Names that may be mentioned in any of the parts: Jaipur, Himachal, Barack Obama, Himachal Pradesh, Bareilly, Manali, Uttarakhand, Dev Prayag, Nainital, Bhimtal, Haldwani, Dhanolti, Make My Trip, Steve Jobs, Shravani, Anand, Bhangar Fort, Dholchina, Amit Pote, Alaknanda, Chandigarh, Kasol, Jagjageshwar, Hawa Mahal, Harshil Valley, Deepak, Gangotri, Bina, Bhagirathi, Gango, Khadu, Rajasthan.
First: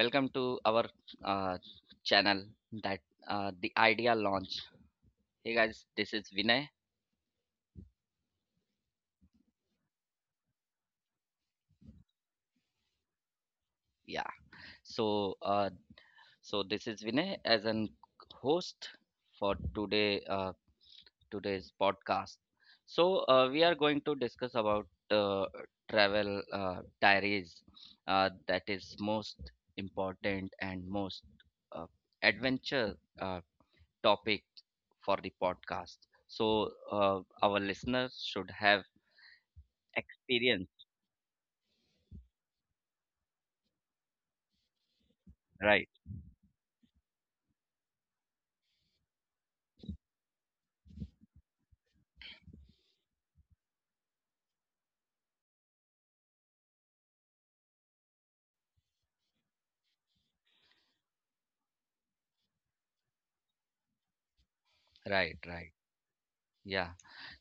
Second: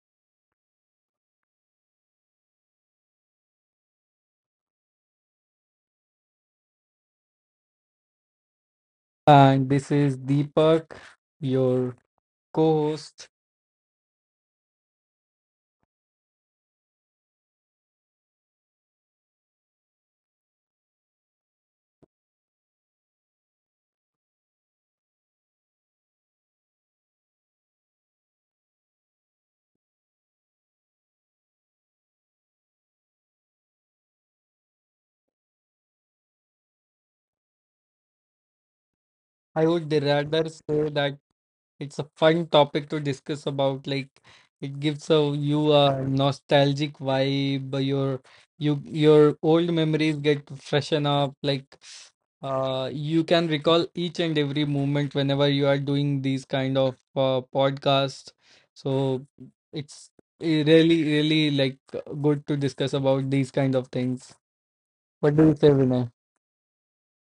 welcome to our uh, channel that the idea launch. Hey guys, this is Vinay. And this is Deepak, your co host. Yeah. So uh, so this is Vinay as an host for today's podcast. So we are going to discuss about travel diaries that is most important and most uh, adventure uh, topic for the podcast. So our listeners should have I would rather experience, say that it's a fun topic to discuss about. Like, it gives you right? a nostalgic vibe. Your old memories get freshen up. Like, you can recall each and every moment whenever you are doing these kind of podcasts. So it's really, really like good to discuss about these kind of things. Right, What do you right. say, Vinay? Yeah.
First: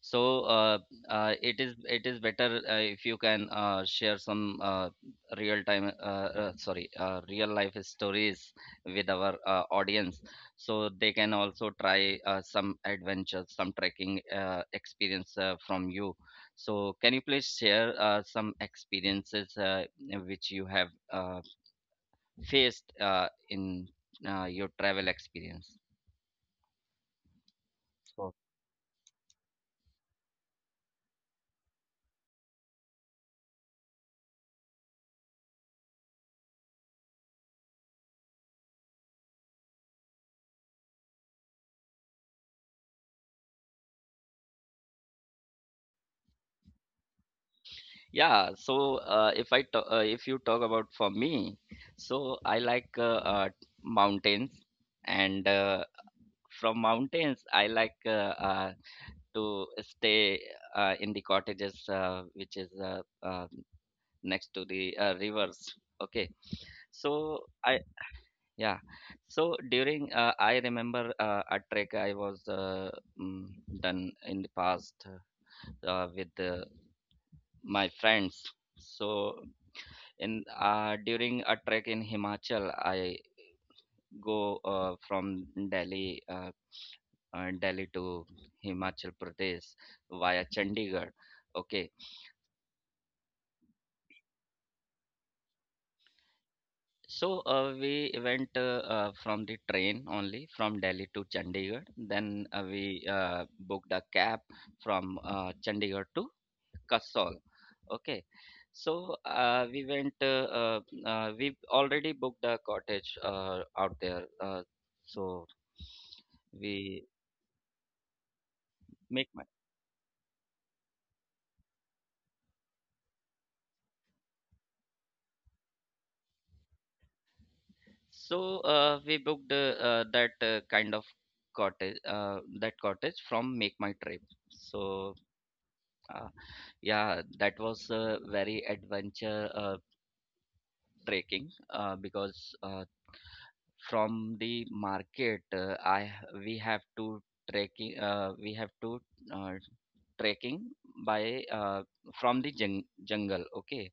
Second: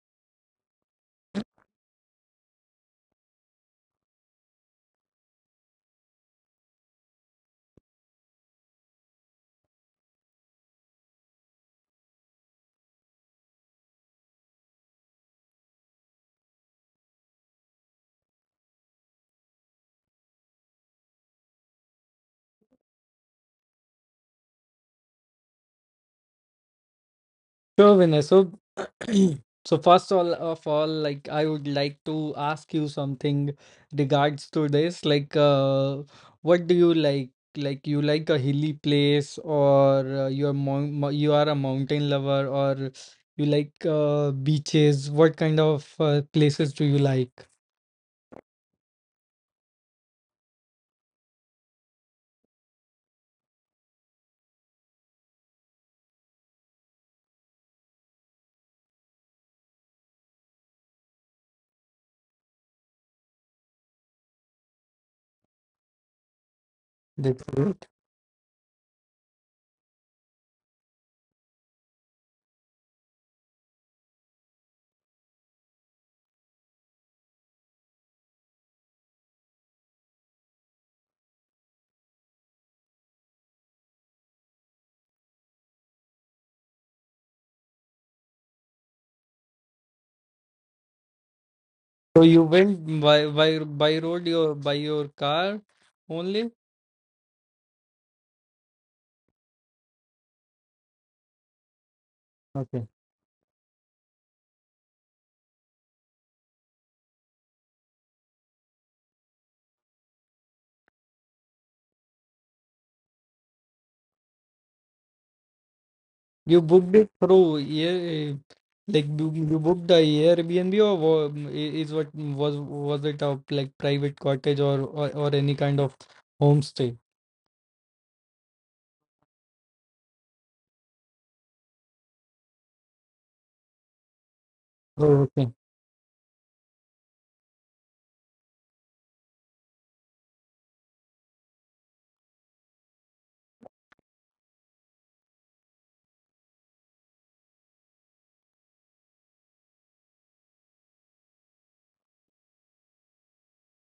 So it is better if you can share some real time, sorry, real life stories with our audience, so they can also try some adventures, some trekking experience from you. So can you please share some experiences which you have faced in your travel experience. Sure, Vinay. So, So, first all of all, like I would like to ask you something regards to this. Like, what do you like? Like, you like a hilly place, or you're you are a mountain lover, or you like beaches? What kind of places do you like? yeah, so if I ta- if you talk about for me, so I like mountains, and from mountains I like to stay in the cottages which is next to the rivers. Okay, so That's I. it. Yeah. So during I remember a trek I was mm, done in the past with my friends. So in during a trek in Himachal, I go from Delhi to Himachal Pradesh via Chandigarh. Okay. So you went by by road your by your car only? So we went from the train only from Delhi to Chandigarh. Then we booked a cab from Chandigarh to Kasol. Okay, so we went. We already booked a cottage out there. So You booked we it through yeah, like make money. you booked the Airbnb or is what was it a like private cottage or any kind of homestay? So we booked that kind of cottage, that cottage from Make My Trip. So Oh, okay. Uh, yeah, that was a very adventure trekking because from the market I we have to trekking, we have to uh, trekking by from the jungle. Okay,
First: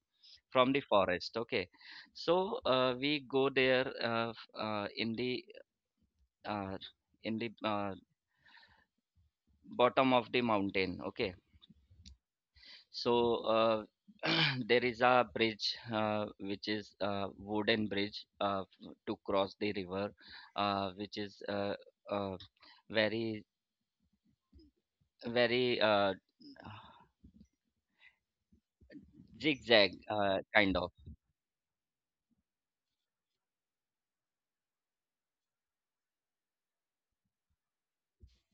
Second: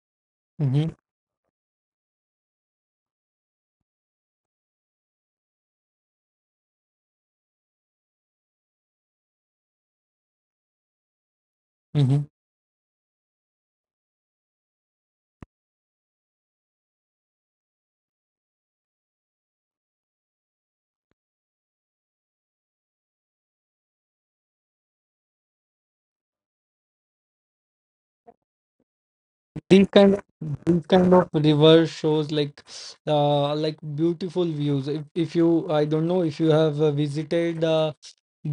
from the Mm-hmm. forest. Okay, so we go there uh, in the bottom of the mountain. Okay. Mm-hmm. So there is a bridge which is a wooden bridge to cross the river, which is uh, very very These zigzag kind of kind these of. kind of river shows like beautiful views. If you, I don't know if you have visited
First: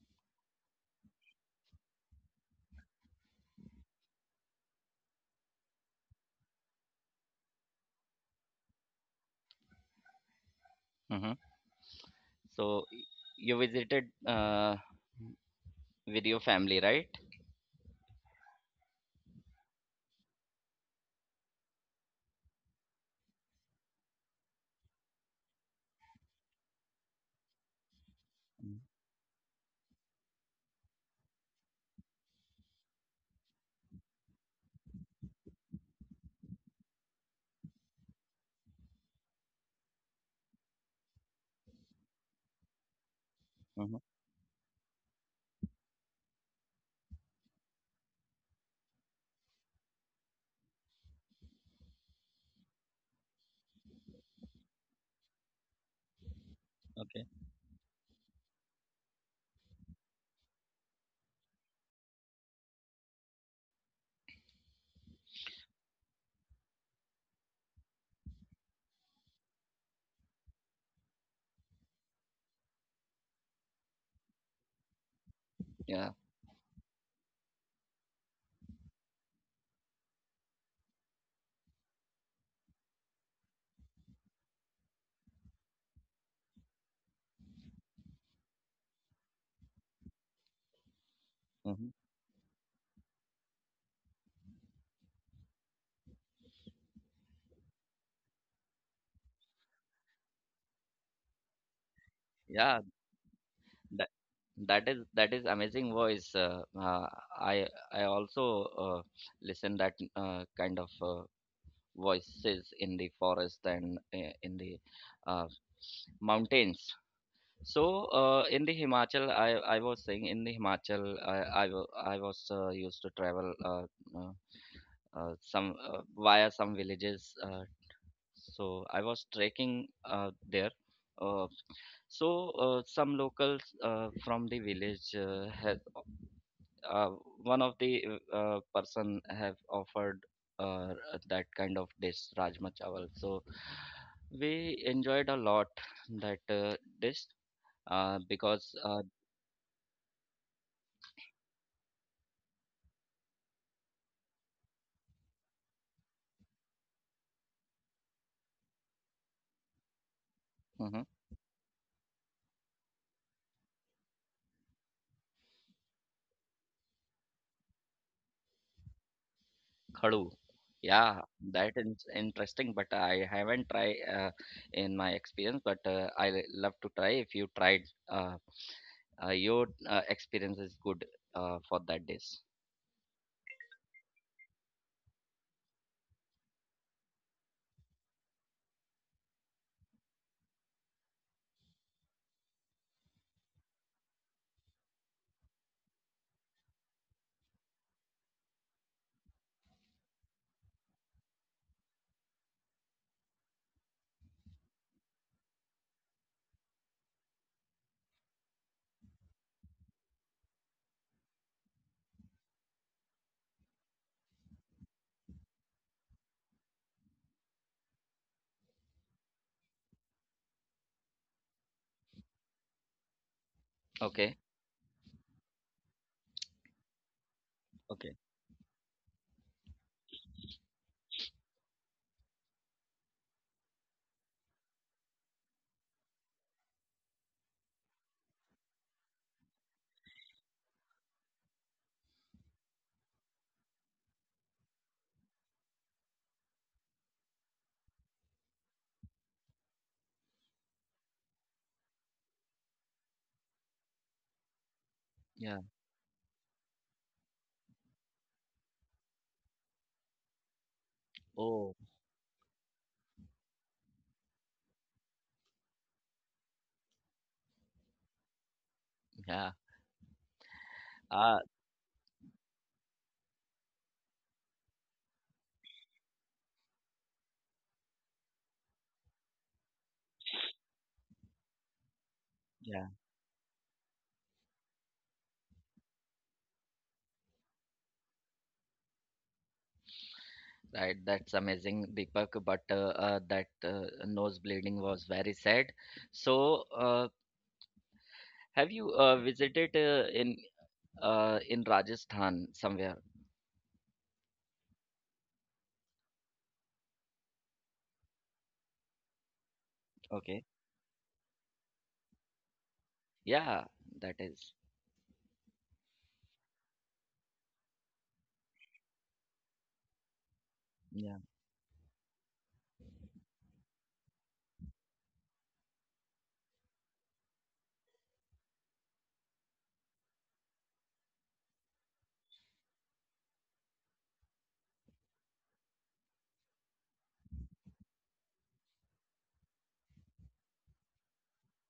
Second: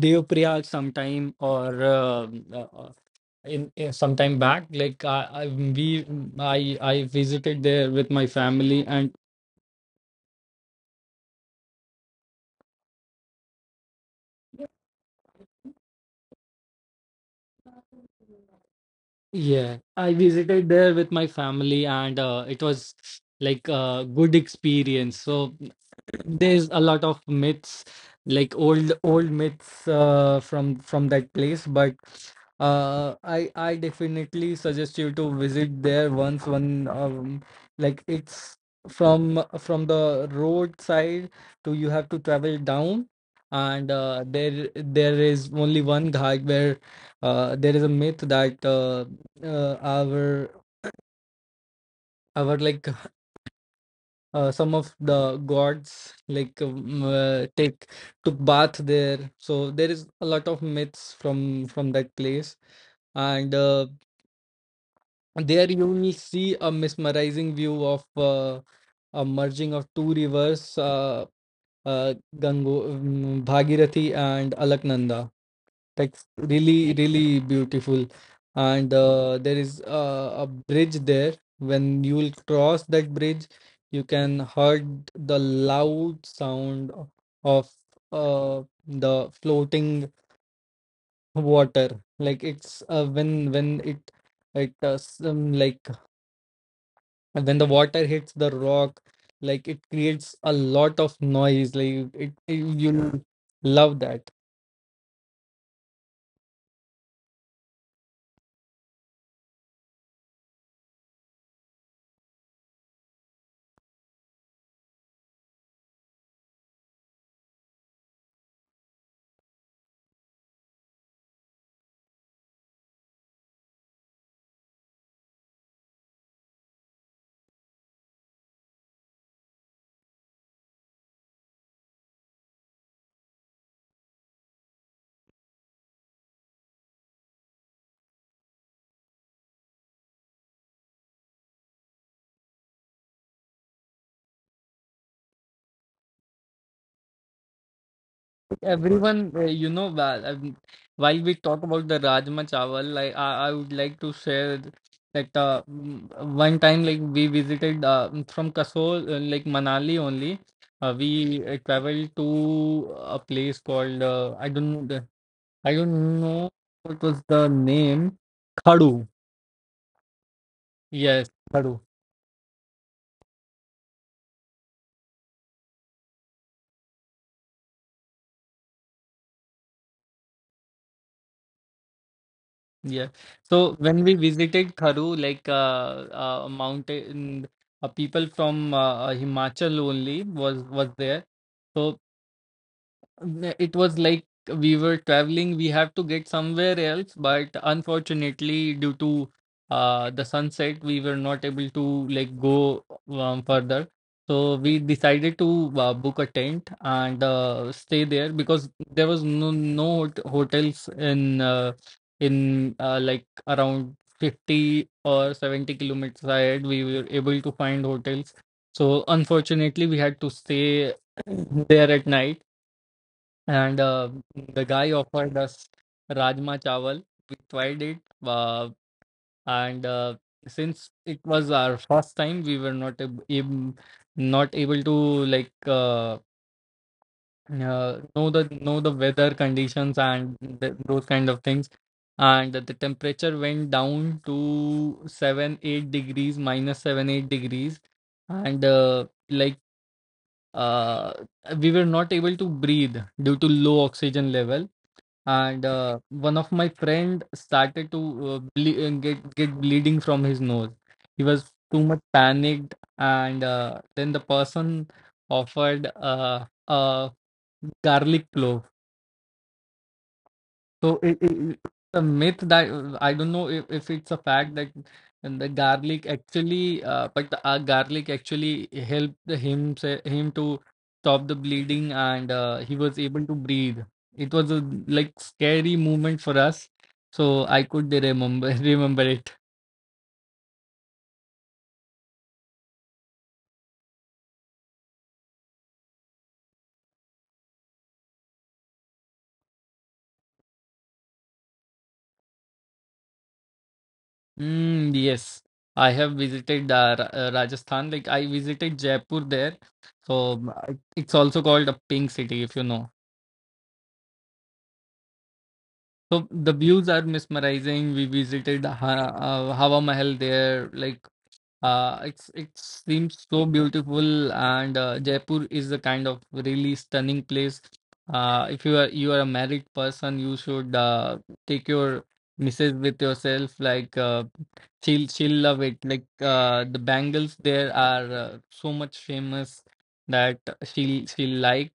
Dev Prayag sometime or uh, in some time back like I visited there with my family and Mm-hmm. So you visited with your family, right? yeah, I visited there with my family and it was like a good experience. So there's a lot of myths, like old myths from that place, but I definitely suggest you to visit there once one like it's from the road side to, you have to travel down and Mm-hmm. There there is only one ghat where there is a myth that our like some of the gods like Okay. Take took bath there, so there is a lot of myths from that place, and there you will see a mesmerizing view of a merging of two rivers Gango, Bhagirathi and Alaknanda. Yeah. Like really, really beautiful. And there is a bridge there. When you will cross that bridge, you can heard the loud sound of the floating Mm-hmm. water. Like it's when it some, like, and when the water hits the rock, like it creates a lot of noise like it Yeah. you love That that. that is amazing voice. I I also listen that kind of. Voices in the forest and in the uh, mountains. So in the Himachal, I was saying in the Himachal, I was used to travel some via some villages. So I was trekking there. Uh, so some locals from the village had uh, one of the person have offered uh, that kind of dish rajma chawal, so we enjoyed a lot that dish because Everyone you know while we talk about the rajma chawal, like I would like to share that one time like we visited from kasol like manali only mhm, we traveled to a place called I don't know the, I don't know what was the name. Khadu. khadu, yeah, Yes, khadu. that is interesting, but I haven't tried in my experience, but love to try if you tried uh, your experience is good for that dish. Yeah. So when we visited Tharu, like a mountain, people from Himachal only was there. So N- It was like we were traveling. We have to get somewhere else, but unfortunately, due to the sunset, we were not able to like go further. So we decided to book a tent and stay there because there was no hotels in like around 50 or 70 kilometers ahead. We were able to find hotels. So unfortunately, we had to stay there at night and Okay. the guy offered us rajma chawal. We tried it, Okay. uh, and since it was our first time we were not not able to like know the weather conditions and those kind of things, and the temperature went down to 7 8 degrees, minus 7 8 degrees, and like uh, we were not able to breathe due to low oxygen level, Yeah. and one of my friend started to get bleeding from his nose. He was Oh. too much panicked, and then the person offered a garlic clove. Yeah. So Ah. A myth that I don't know if it's a fact that, and the garlic actually, but the garlic actually helped the him to stop the bleeding, and he was able to breathe. It was a like scary moment for us, so I could remember remember it. Right, that's amazing, Deepak. But that nose bleeding was very sad. So, have you visited in Rajasthan somewhere? Mm, yes, I have visited Rajasthan. Like I visited Jaipur there, so Okay, I- it's also called a pink city if you know. yeah, that is. So the views are mesmerizing. We visited Hawa Mahal there. Like Yeah, it seems so beautiful, and Jaipur is a kind of really stunning place. If you are a married person, you should take your missus with yourself. Like she'll love it. Like the bangles there are so much famous that she'll like.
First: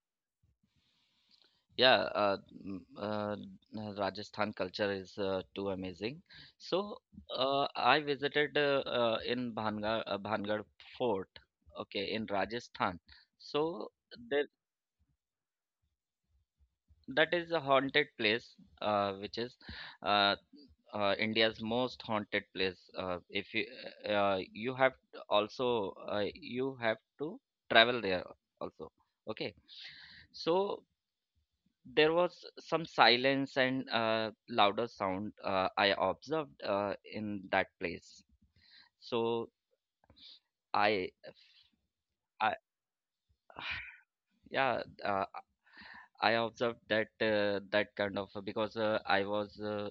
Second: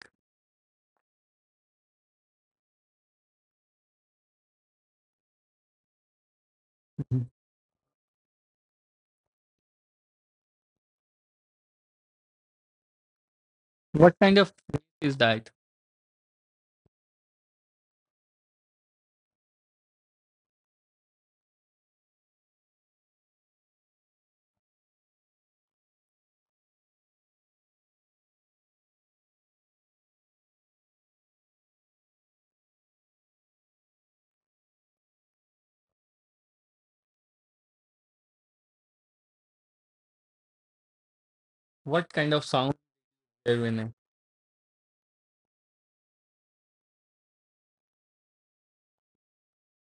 yeah. Mm, uh, Rajasthan culture is too amazing. So, Mhm. I visited in Bhangar Fort. Okay, in Rajasthan. So. What kind of is that? That is a haunted place which is uh, India's most haunted place. If you have to also you have to travel there also. Okay, so there was some silence and louder sound I observed in that place. So i What kind of i sound, Vinay? yeah, I observed that that kind of, because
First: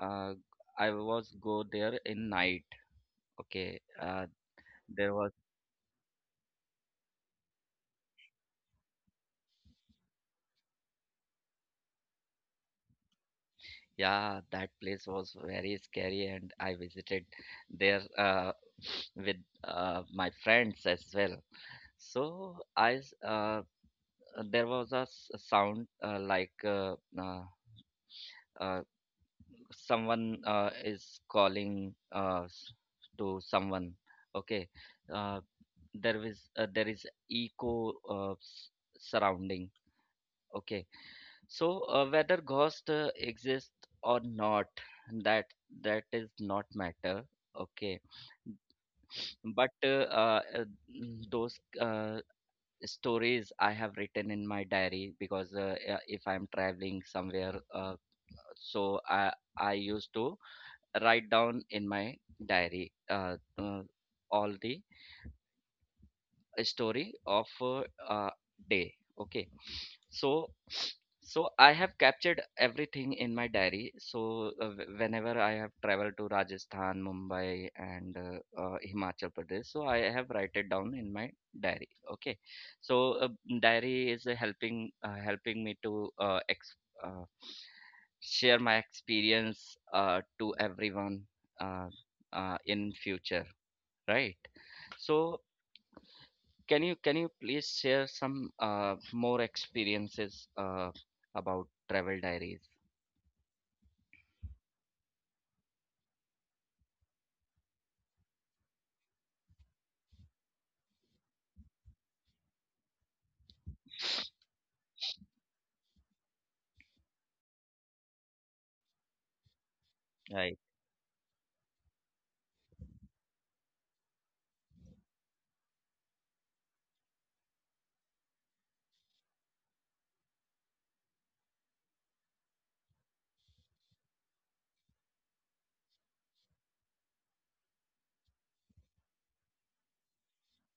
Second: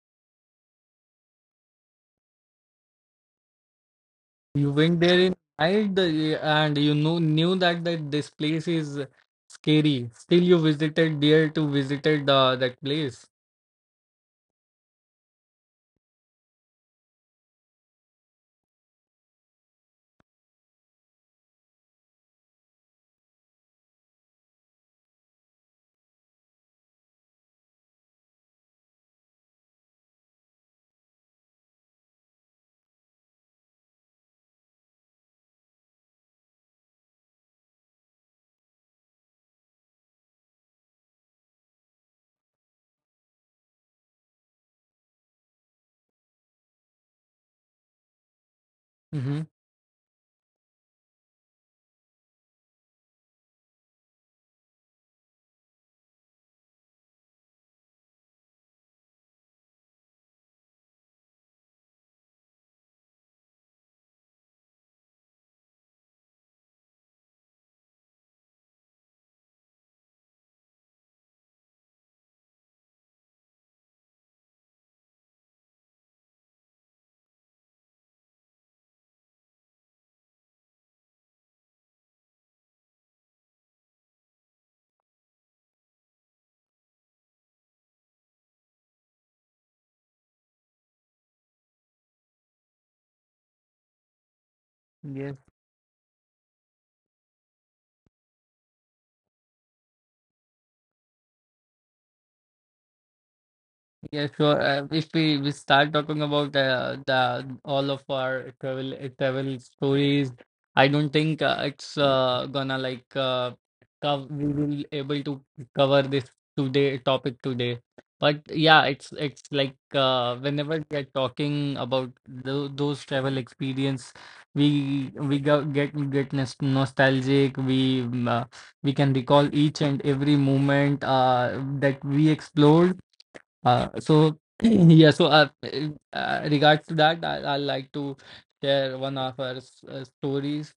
uh, I was go there in night. Okay, You went there there was, in night and you know knew that, that this place is scary. Still, you visited there to visited that place. yeah, that place was very scary, and I visited there with my friends as well. So there was a sound like uh, someone is calling to someone. Okay, uh, there is echo surrounding. Okay. So whether ghost exist or not, that that is not matter. Okay, Mm-hmm. but uh, uh, those stories I have written in my diary, because if I'm traveling somewhere, so I used to write down in my diary all the story of a uh, day. Okay. So so I have captured everything in my diary. So whenever I have traveled to Rajasthan, Mumbai, and Himachal Pradesh, so I have write it down in my diary. Okay. So uh, diary is helping me to uh, ex- uh, share my experience to everyone uh, in future, right? So can you please share some more experiences about travel diaries? Yeah, sure. If we start talking about the all of our travel stories, I don't think it's gonna like cov we will able to cover this today topic today. But yeah, it's like Right. whenever we are talking about those travel experience, we go, get nostalgic. We can recall each and every moment that we explored so yeah, so regards to that, I like to share one of our stories.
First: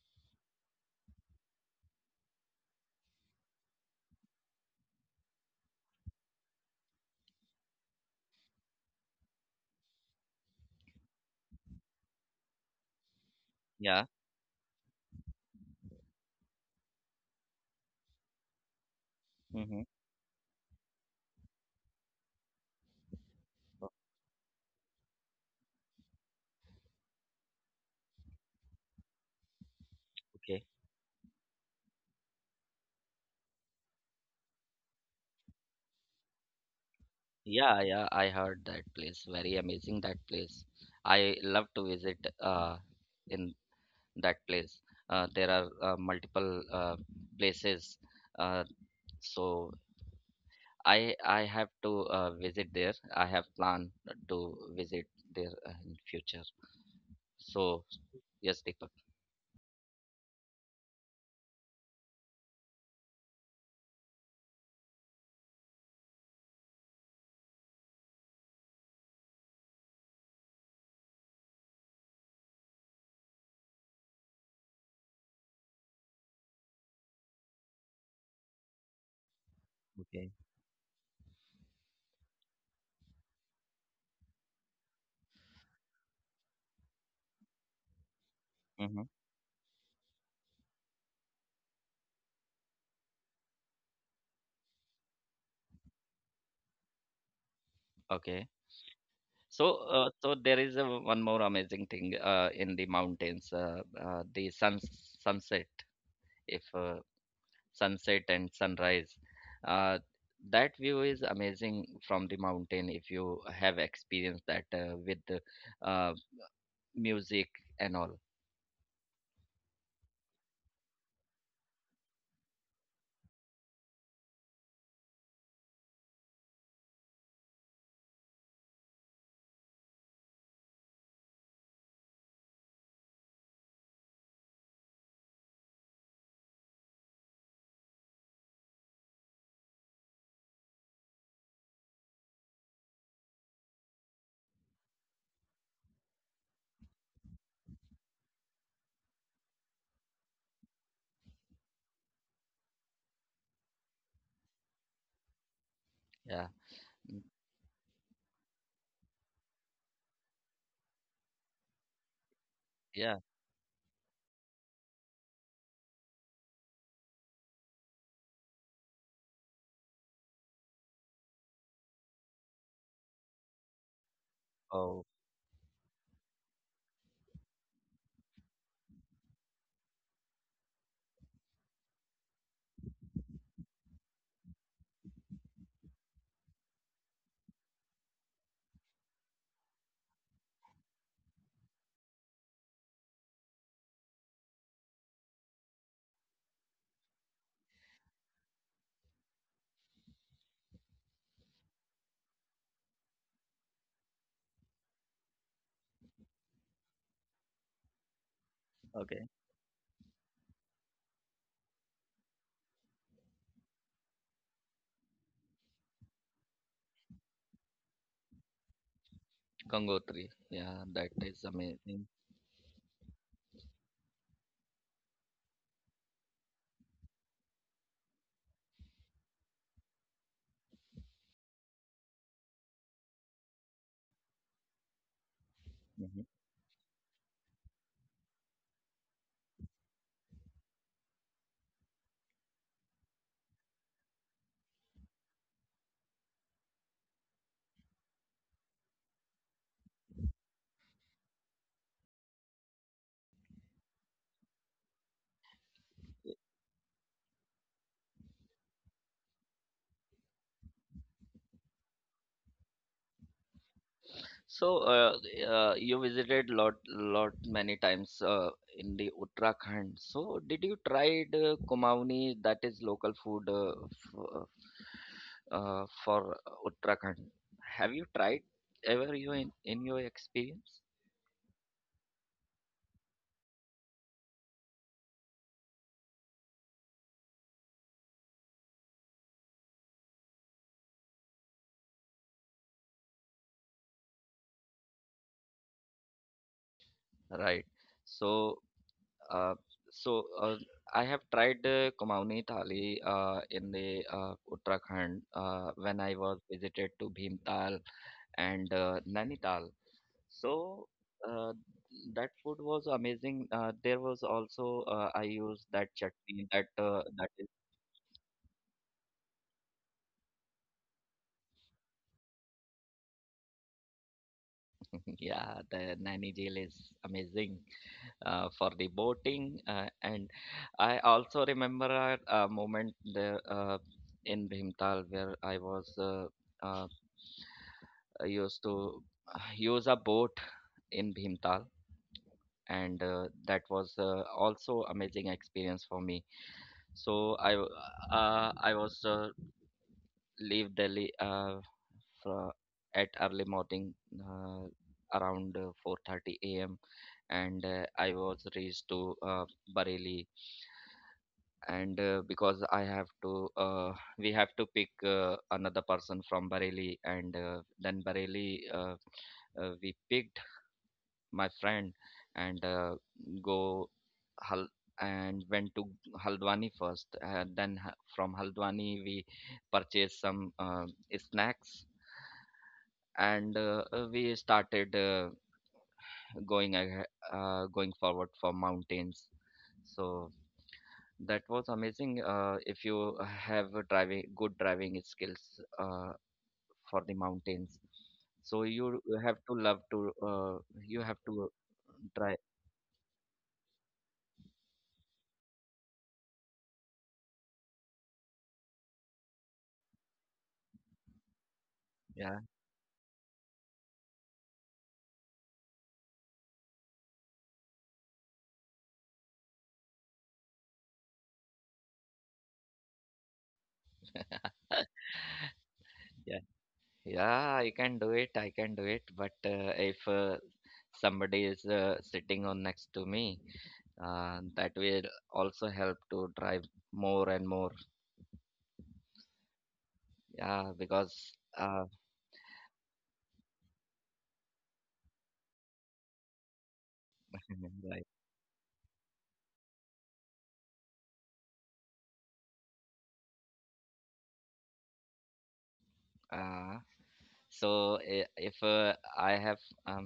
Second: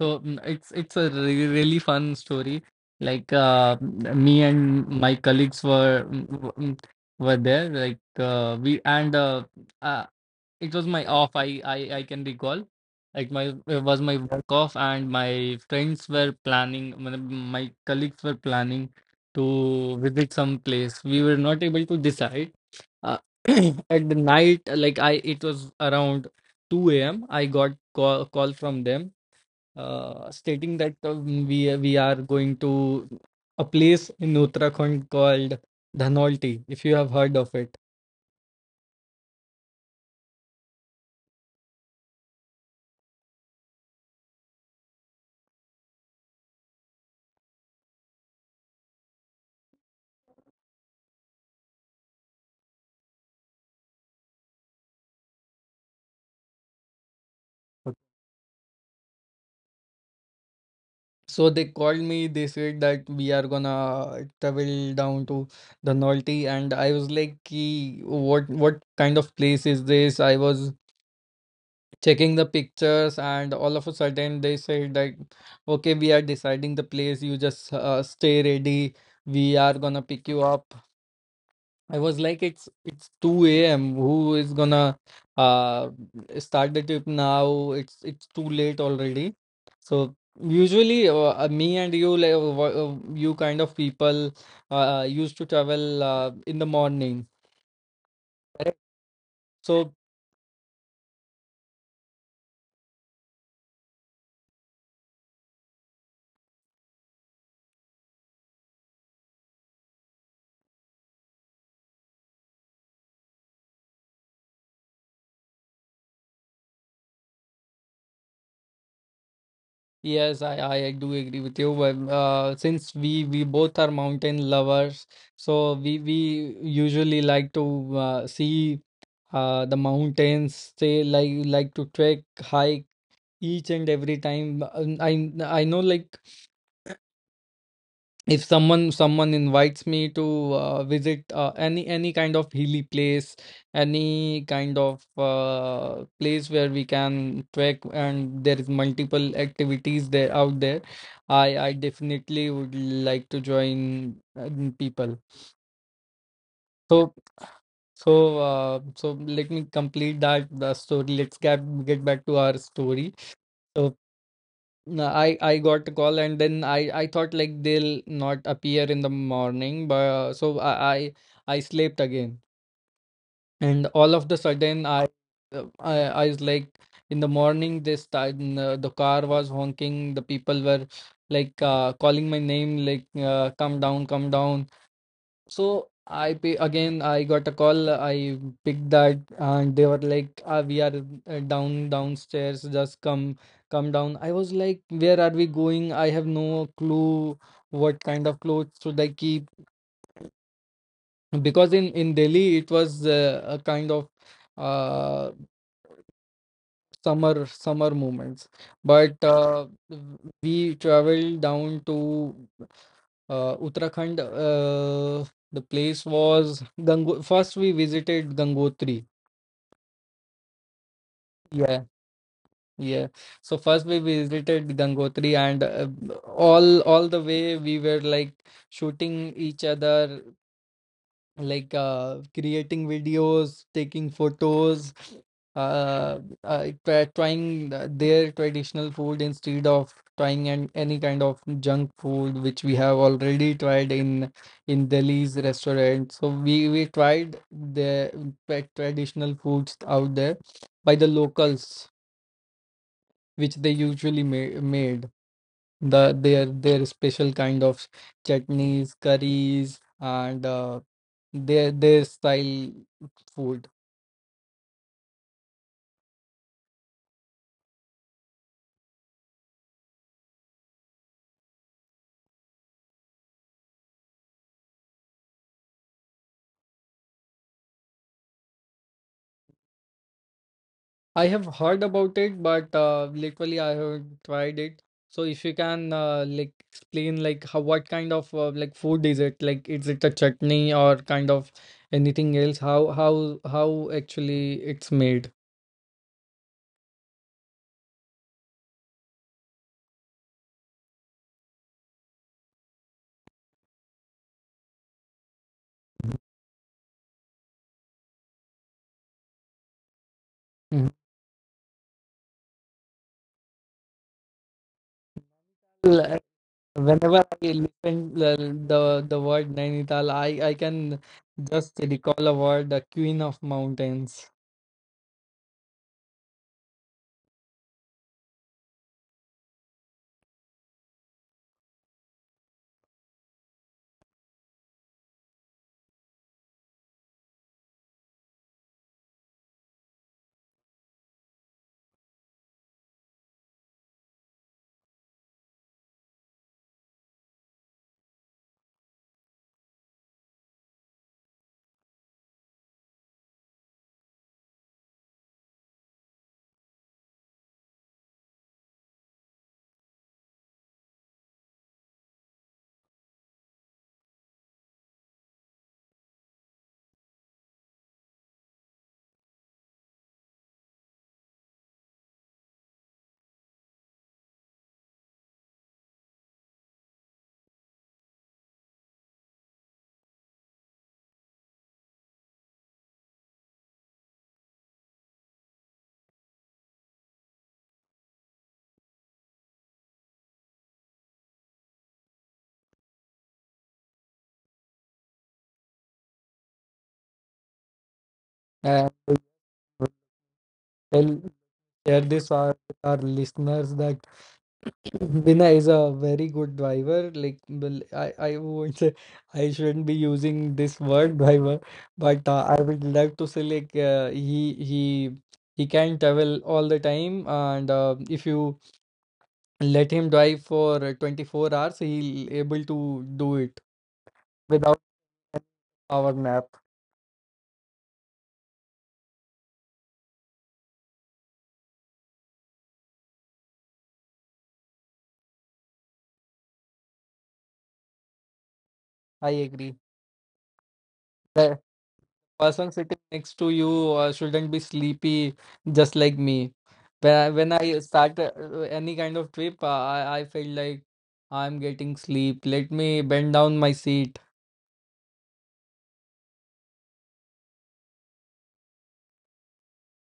So it's a really, really fun story. Like me and my colleagues were were there. Like we and I it was my I can recall like my, it was Yeah. my work off and my friends were planning my colleagues were planning to Mm-hmm. visit some place. We were not able to decide uh, at the night like I it was around 2 a.m. I got call from them Okay. stating that we are going to a place in uttarakhand called dhanolti, if you have heard of it. Yeah, yeah, I heard that place. Very amazing that place. I love to visit in that place. There are multiple places. Uh, so I have to visit there. I have planned to visit there in future. So yes, Deepak. So they called me, they said that we are gonna travel down to the Norte, and I was like, "Ki, what kind of place is this?" I was checking the pictures, and all of a sudden they said that, okay, we are deciding the place. You just stay ready. We are gonna pick Okay. you up. I was like, it's 2 a.m. Who is gonna uh start the trip now? It's too late Mm-hmm. already. So usually, me and you, like you kind of people, used to travel in the morning. Okay. Correct. So, So uh, so there is a, one more amazing thing in the mountains, the sunset. If sunset and sunrise, uh, that view is amazing from the mountain. If you have experienced that with the, uh, music and all, yes, I do agree with you. But since we both are mountain lovers, so we usually like to see the mountains. They like to trek, hike each and every time. I know like if someone invites me to visit any kind of hilly place, any kind of place where we can trek and there is multiple activities there out there, I definitely would like to join people, yeah. so Mm, so so let me complete that the story. Let's get back to our story. yeah. So, no, I got a call and then I thought like they'll not appear in the morning, but I slept again, and all of the sudden Oh, I uh, I I was like, in the morning this time the car was honking, the people were like calling my name like come down, come down. So I pay again. I got a call. I picked that, and they were like, ah, "We are down downstairs. Just come, come down." I was like, "Where are we going?" I have no clue what kind of clothes should I keep because in Delhi it was a kind of uh summer summer moments, but okay. We traveled down to uttarakhand. Uh, the place was Gango, first we visited gangotri. Gangotri, yeah, that is Yeah, amazing. yeah, so first we visited gangotri, and all the way we were like shooting each other, like creating videos, taking photos, Mm-hmm. Trying their traditional food instead of trying any kind of junk food which we have already tried in Delhi's restaurant. So we tried the traditional foods out there by the locals, which they usually made the their special kind of chutneys, curries, and. Their style food. So, you visited lot, lot many times in the Uttarakhand. So, did you try the Kumauni, that is local food, f for Uttarakhand? Have you tried ever you in your experience? I have heard about it, but literally I haven't tried it. So if you can like explain like how what kind of like food is it? Like is it a chutney or kind of anything else? How actually it's made? Right. So, uh, so, I have tried the Kumauni thali in the Uttarakhand when I was visited to Bhimtal and Nainital. So Mhm. uh, that food was amazing. There was also I used that L- chutney that Whenever that is I listen the the word Nainital, I can just recall a word, the Queen of Mountains. yeah the nani jail is amazing for the boating, and I also remember a moment there in Bhimtal where uh, I used to use a boat in Bhimtal, and that was also amazing experience for me. So I was leave Delhi fro- at early morning uh, around 4:30 a.m. and I was reached to Bareilly, and because I have to, we have to pick another person from Bareilly, and then Bareilly, we picked my friend, and uh, go Hal and went to Haldwani first. Then from Haldwani we purchased some snacks, and we started going ahe- going forward for mountains. So that was amazing. If you have a driving good driving skills for the mountains, so Uh, you have to love to you tell have to Share this drive. With our listeners that Bina is a very good driver. Like, well, I won't say I shouldn't be using this word driver, but Yeah. I would like to say, like he can travel all the time, and if you let him drive for 24 hours, he'll able to do it Yeah. without any power nap. Yeah, I can do it. I can do it. But if somebody is sitting on next to me, that will also help to drive more and more. I agree. Yeah, because The person sitting next to you shouldn't be sleepy, just like me. When I right. start any kind of trip, I feel like I'm getting sleep. Let me bend down my seat Uh, so if I have um,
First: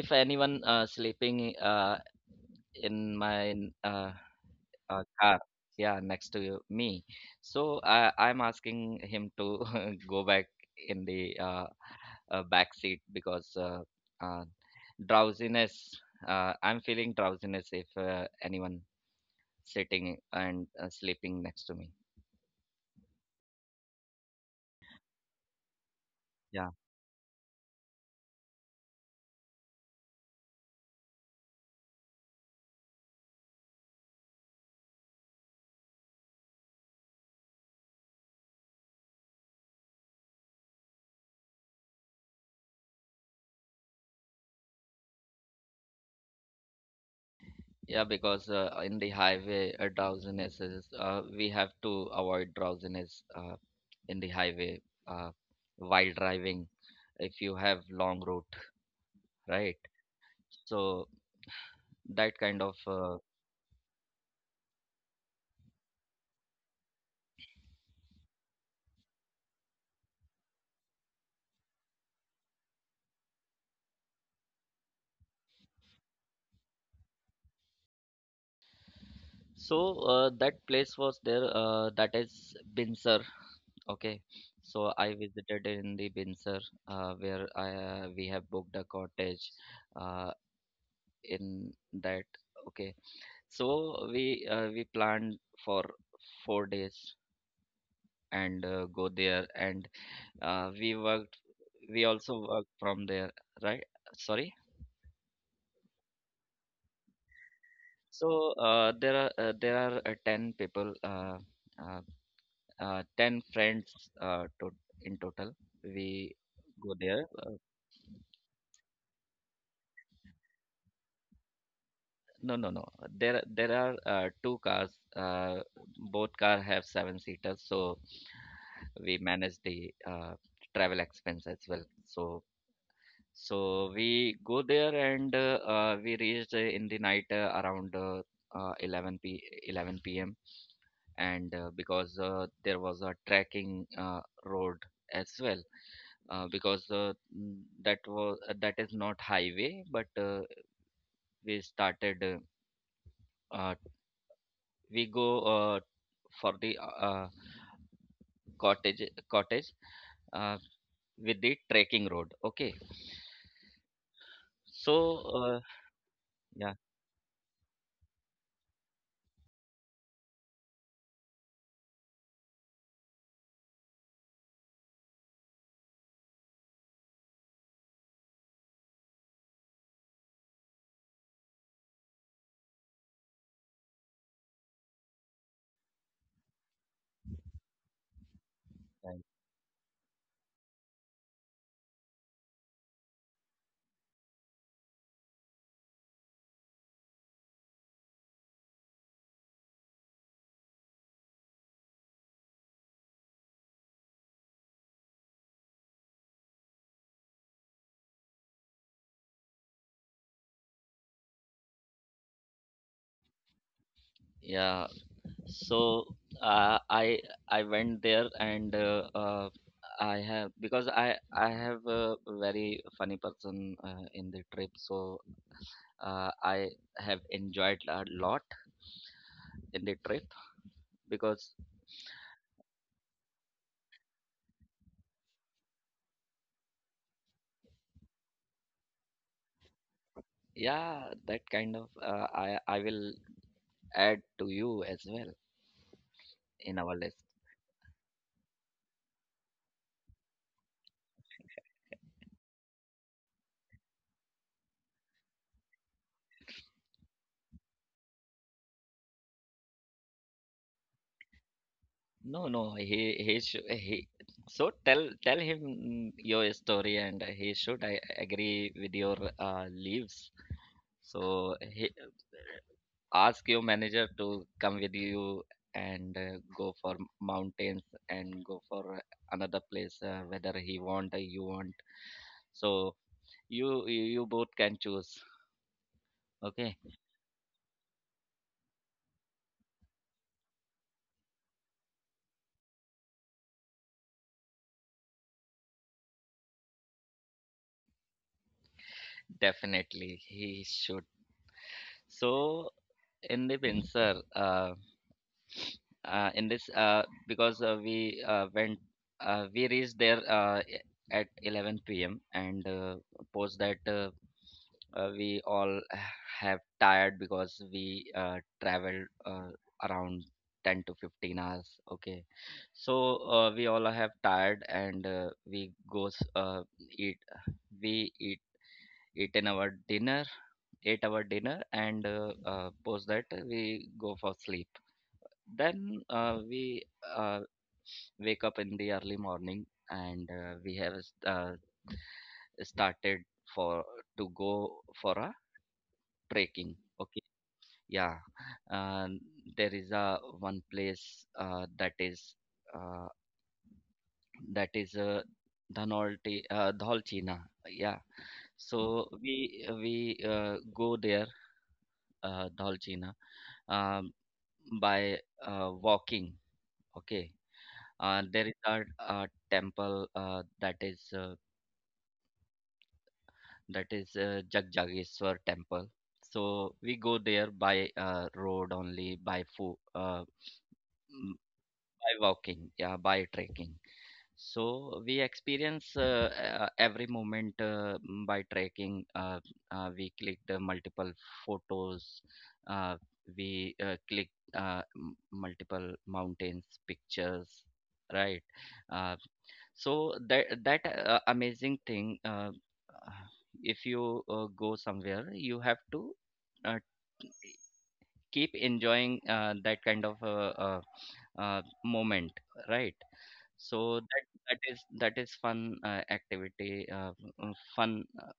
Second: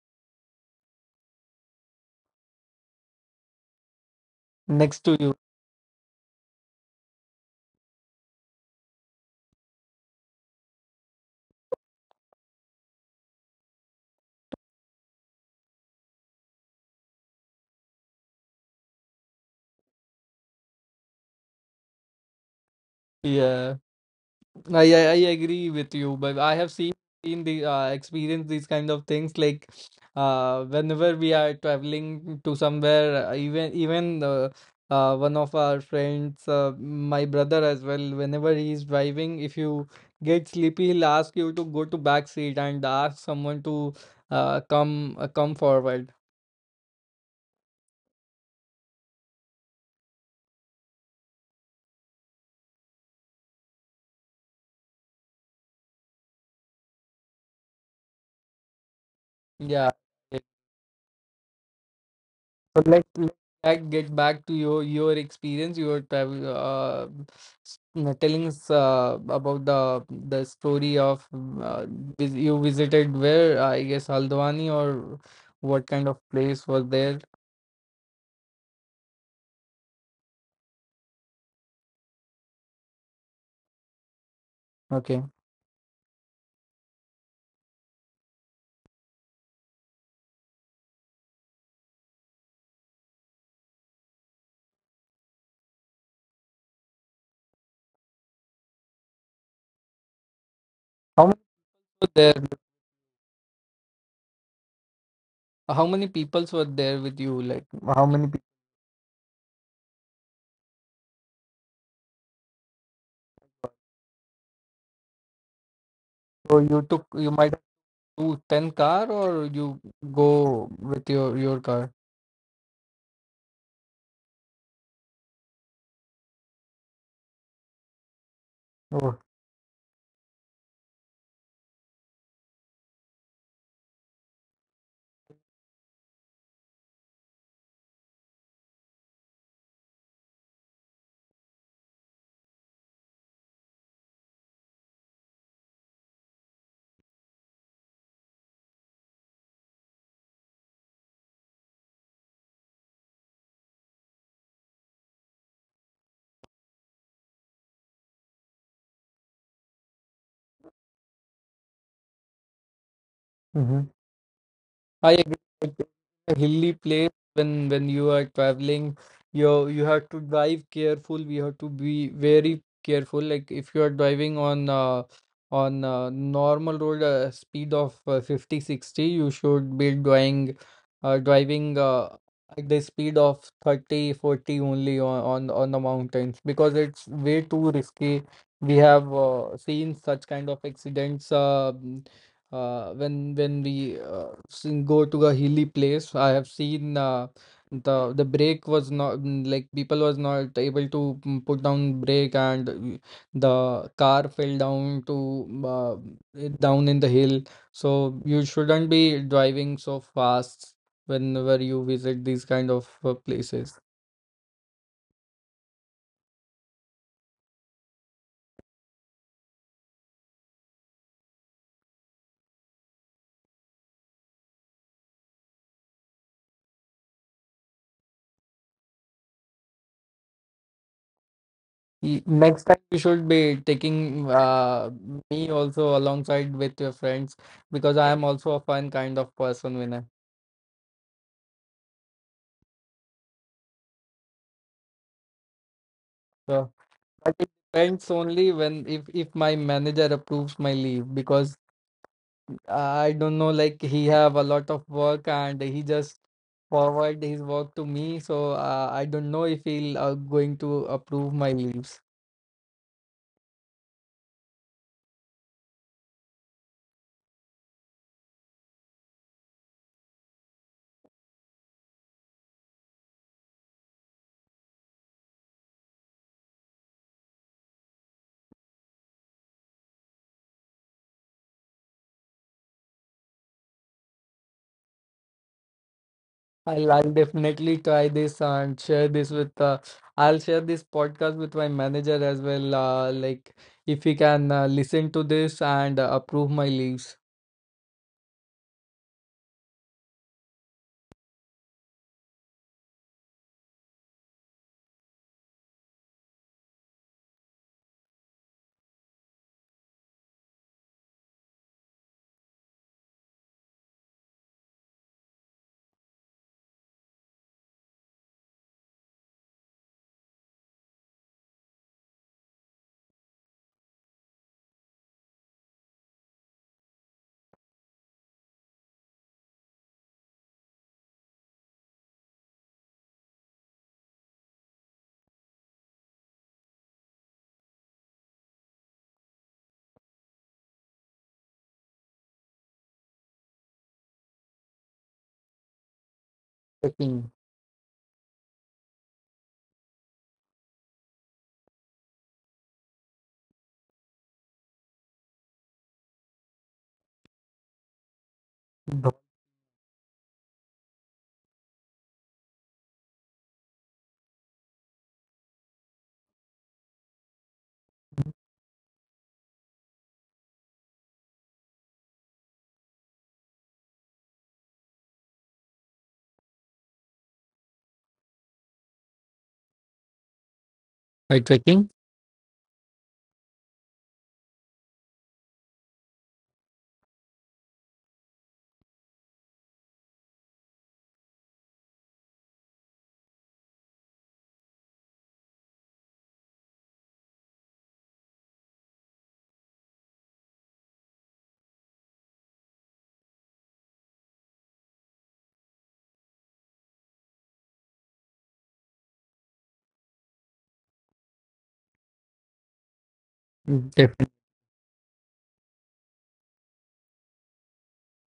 if anyone sleeping in my next to you. car. Yeah, next to me. So I'm asking him to go back in the back seat because uh, drowsiness. I'm feeling drowsiness if anyone sitting and sleeping next to me. Yeah. I agree with you, but I have Yeah, seen the experience, these kind of things, like whenever we are traveling to somewhere, even one of our friends, my brother as well, whenever he's driving, if you get sleepy he'll ask you to go to back seat and ask someone to come come forward, yeah, because in the highway, drowsiness is we have to avoid drowsiness in the highway uh, while driving, if you have long route, right? yeah. So that kind of So let let get back to your experience. You were telling us about the story of, you visited, where I guess Haldwani, or what kind of place was there? so that place was there, that is Binsar. Okay, so I Okay, visited in the Binsar where I we have booked a cottage uh, in that. Okay, so we planned for 4 days and go there, and uh, we how worked many were we there? also worked from there, right. Sorry. How many peoples were there with you? Like, how many people? So there are 10 people, uh, 10 friends to in total. We So you go took there. you might have two ten car, or you go with your car? No, no, no. There are two cars. Uh, Both car have seven seaters, so we manage the travel expense as well. So, we go there and we reached in the night around uh, 11 p 11 p.m., and because there was a trekking road as well, because that is not highway, but we started uh, uh, we go uh, for the cottage cottage uh, with the trekking road. Okay, Oh. I so agree. uh, Like, a hilly yeah, place, when you are traveling, you have to drive careful. We have to be very careful. Like, if you are driving on normal road, speed of 50, 60, you should be driving uh, driving uh, at the speed of 30, 40 only on the mountains, because it's way too risky. We have yeah, seen such kind of accidents. When we go to a hilly place, I have seen the brake was not, like, people was not able to put down brake, and the car fell down to, it down in the hill. So you shouldn't be driving so fast whenever you visit these kind of places. yeah, so uh, i I went there, and I have because I have a very funny person in the trip, so uh, I have enjoyed a lot in the trip, because Next time you should be taking me also alongside with your friends, because I am also a fun kind of person, Vinay. yeah that kind of I will add to you as well So, in our list. but it depends only when, if my manager approves my leave, because I don't know, like, he have a lot of work and he just forward his work to me. So I don't know if he'll going to approve my leaves. No, no, he he should, he so tell him your story, and he should I agree with your leaves. So he, ask your manager to come with you and go for mountains, and go for another place whether he want or you want. So you both can choose. Okay, I'll definitely try this and share this, with I'll share this podcast with my manager as well. Like, if he can listen to this and approve my leaves. definitely he should. So in the Windsor, in this because we reached there at 11 p.m. and post that. We all have tired because we traveled around 10 to 15 hours. Okay, so we all have tired, and eat we eat eaten our dinner ate our dinner, and post that we go for sleep. Then we uh, wake up in the early morning, and we have uh, started for to go for a trekking, okay? Checking. Yeah, um, there is a one place uh, that is Dhanolti, Dholchina. Yeah, so we go there, Dholchina, um, by walking. Okay, there is a temple that is Jagjageshwar temple. So we go there by road, only by foot. By checking? By walking, yeah, by trekking. So we experience every moment by trekking. We clicked multiple photos. Uh, we clicked multiple mountains pictures, right? Uh, so that amazing thing. Uh, if you go somewhere, you have to uh, keep enjoying that kind of moment, right? So that Definitely. that is that is fun activity, fun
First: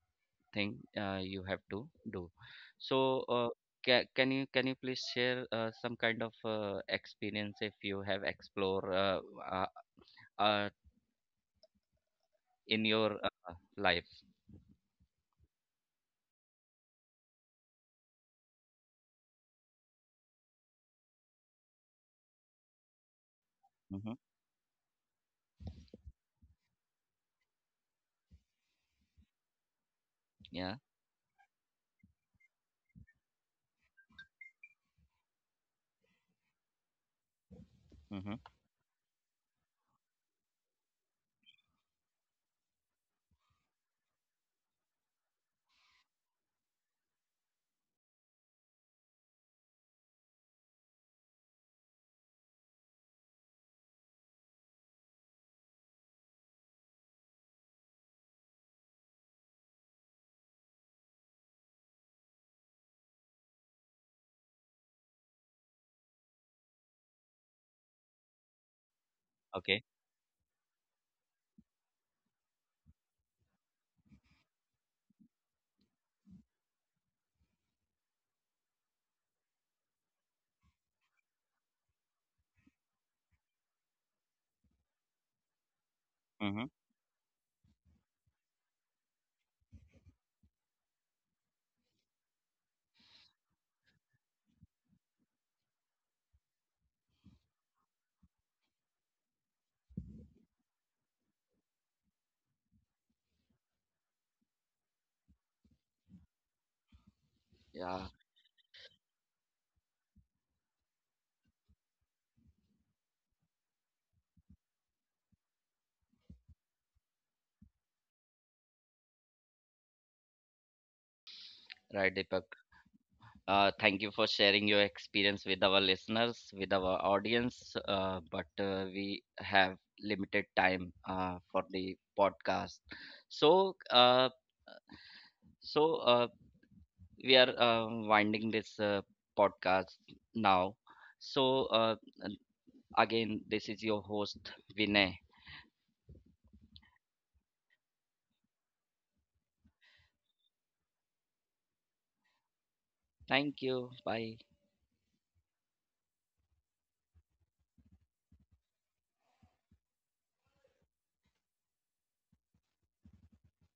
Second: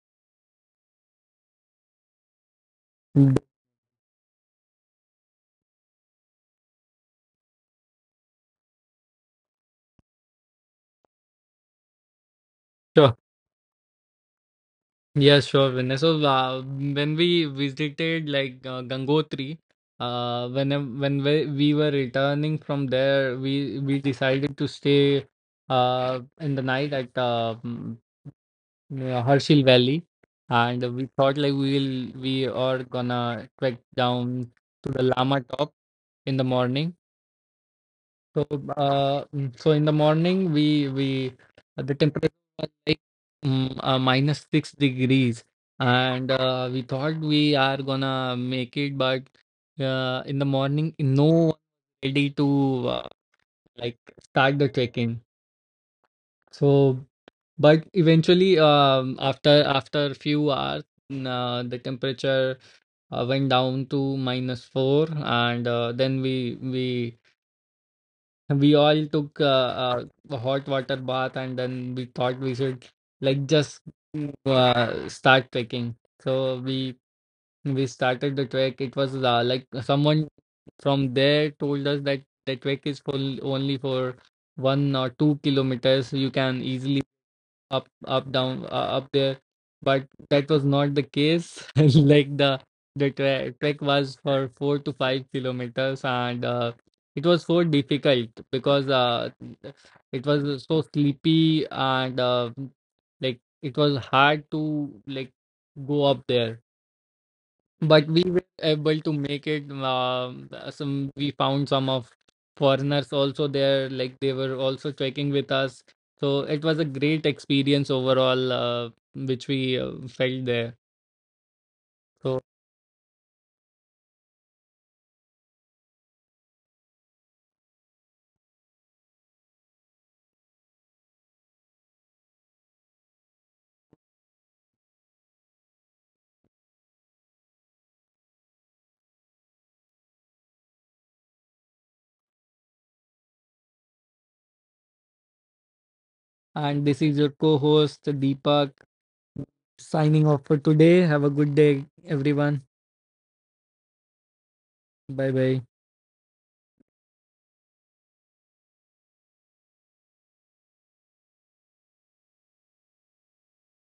thing you have to do. So ca can you please share some kind of experience if you have explored uh, in your life? Yeah, sure, Vinay. So when we visited like Gangotri, uh, when when we were returning from there, we Mm-hmm. decided to stay in the night at Harshil Valley, Yeah. and we thought like we are gonna trek down to the Lama top in the morning. Mm-hmm. So, uh, mm, so in the morning, we the temperature was like, minus 6 degrees, and we thought we are gonna make it, but in the morning, no one ready to uh, like start the trekking. So, but eventually, after few hours, the temperature went down to minus 4, and then we we all took Okay. A hot water bath, and then we thought we should, like, just start trekking. So we started the trek. It was like someone from there told us that the trek is full only for 1 or 2 kilometers, you can Mm-hmm. easily up up down up there, but that was not the case. Like, the trek was for 4 to 5 kilometers, and it was so difficult, because it was so sleepy, and like, it was hard to, like, go up there. But Yeah. we were able to make it. Some We found some of foreigners also there, like they were also trekking with us. So it was a great experience overall, which we felt there. Right, So, Deepak. Thank you for sharing your experience with our listeners, with our audience. But we have limited time for the podcast, so so uh, we are winding this podcast now. So again, this is your host Vinay. and this is your co-host Deepak, signing off for today. Have a good day, everyone. Thank you. Bye. Bye bye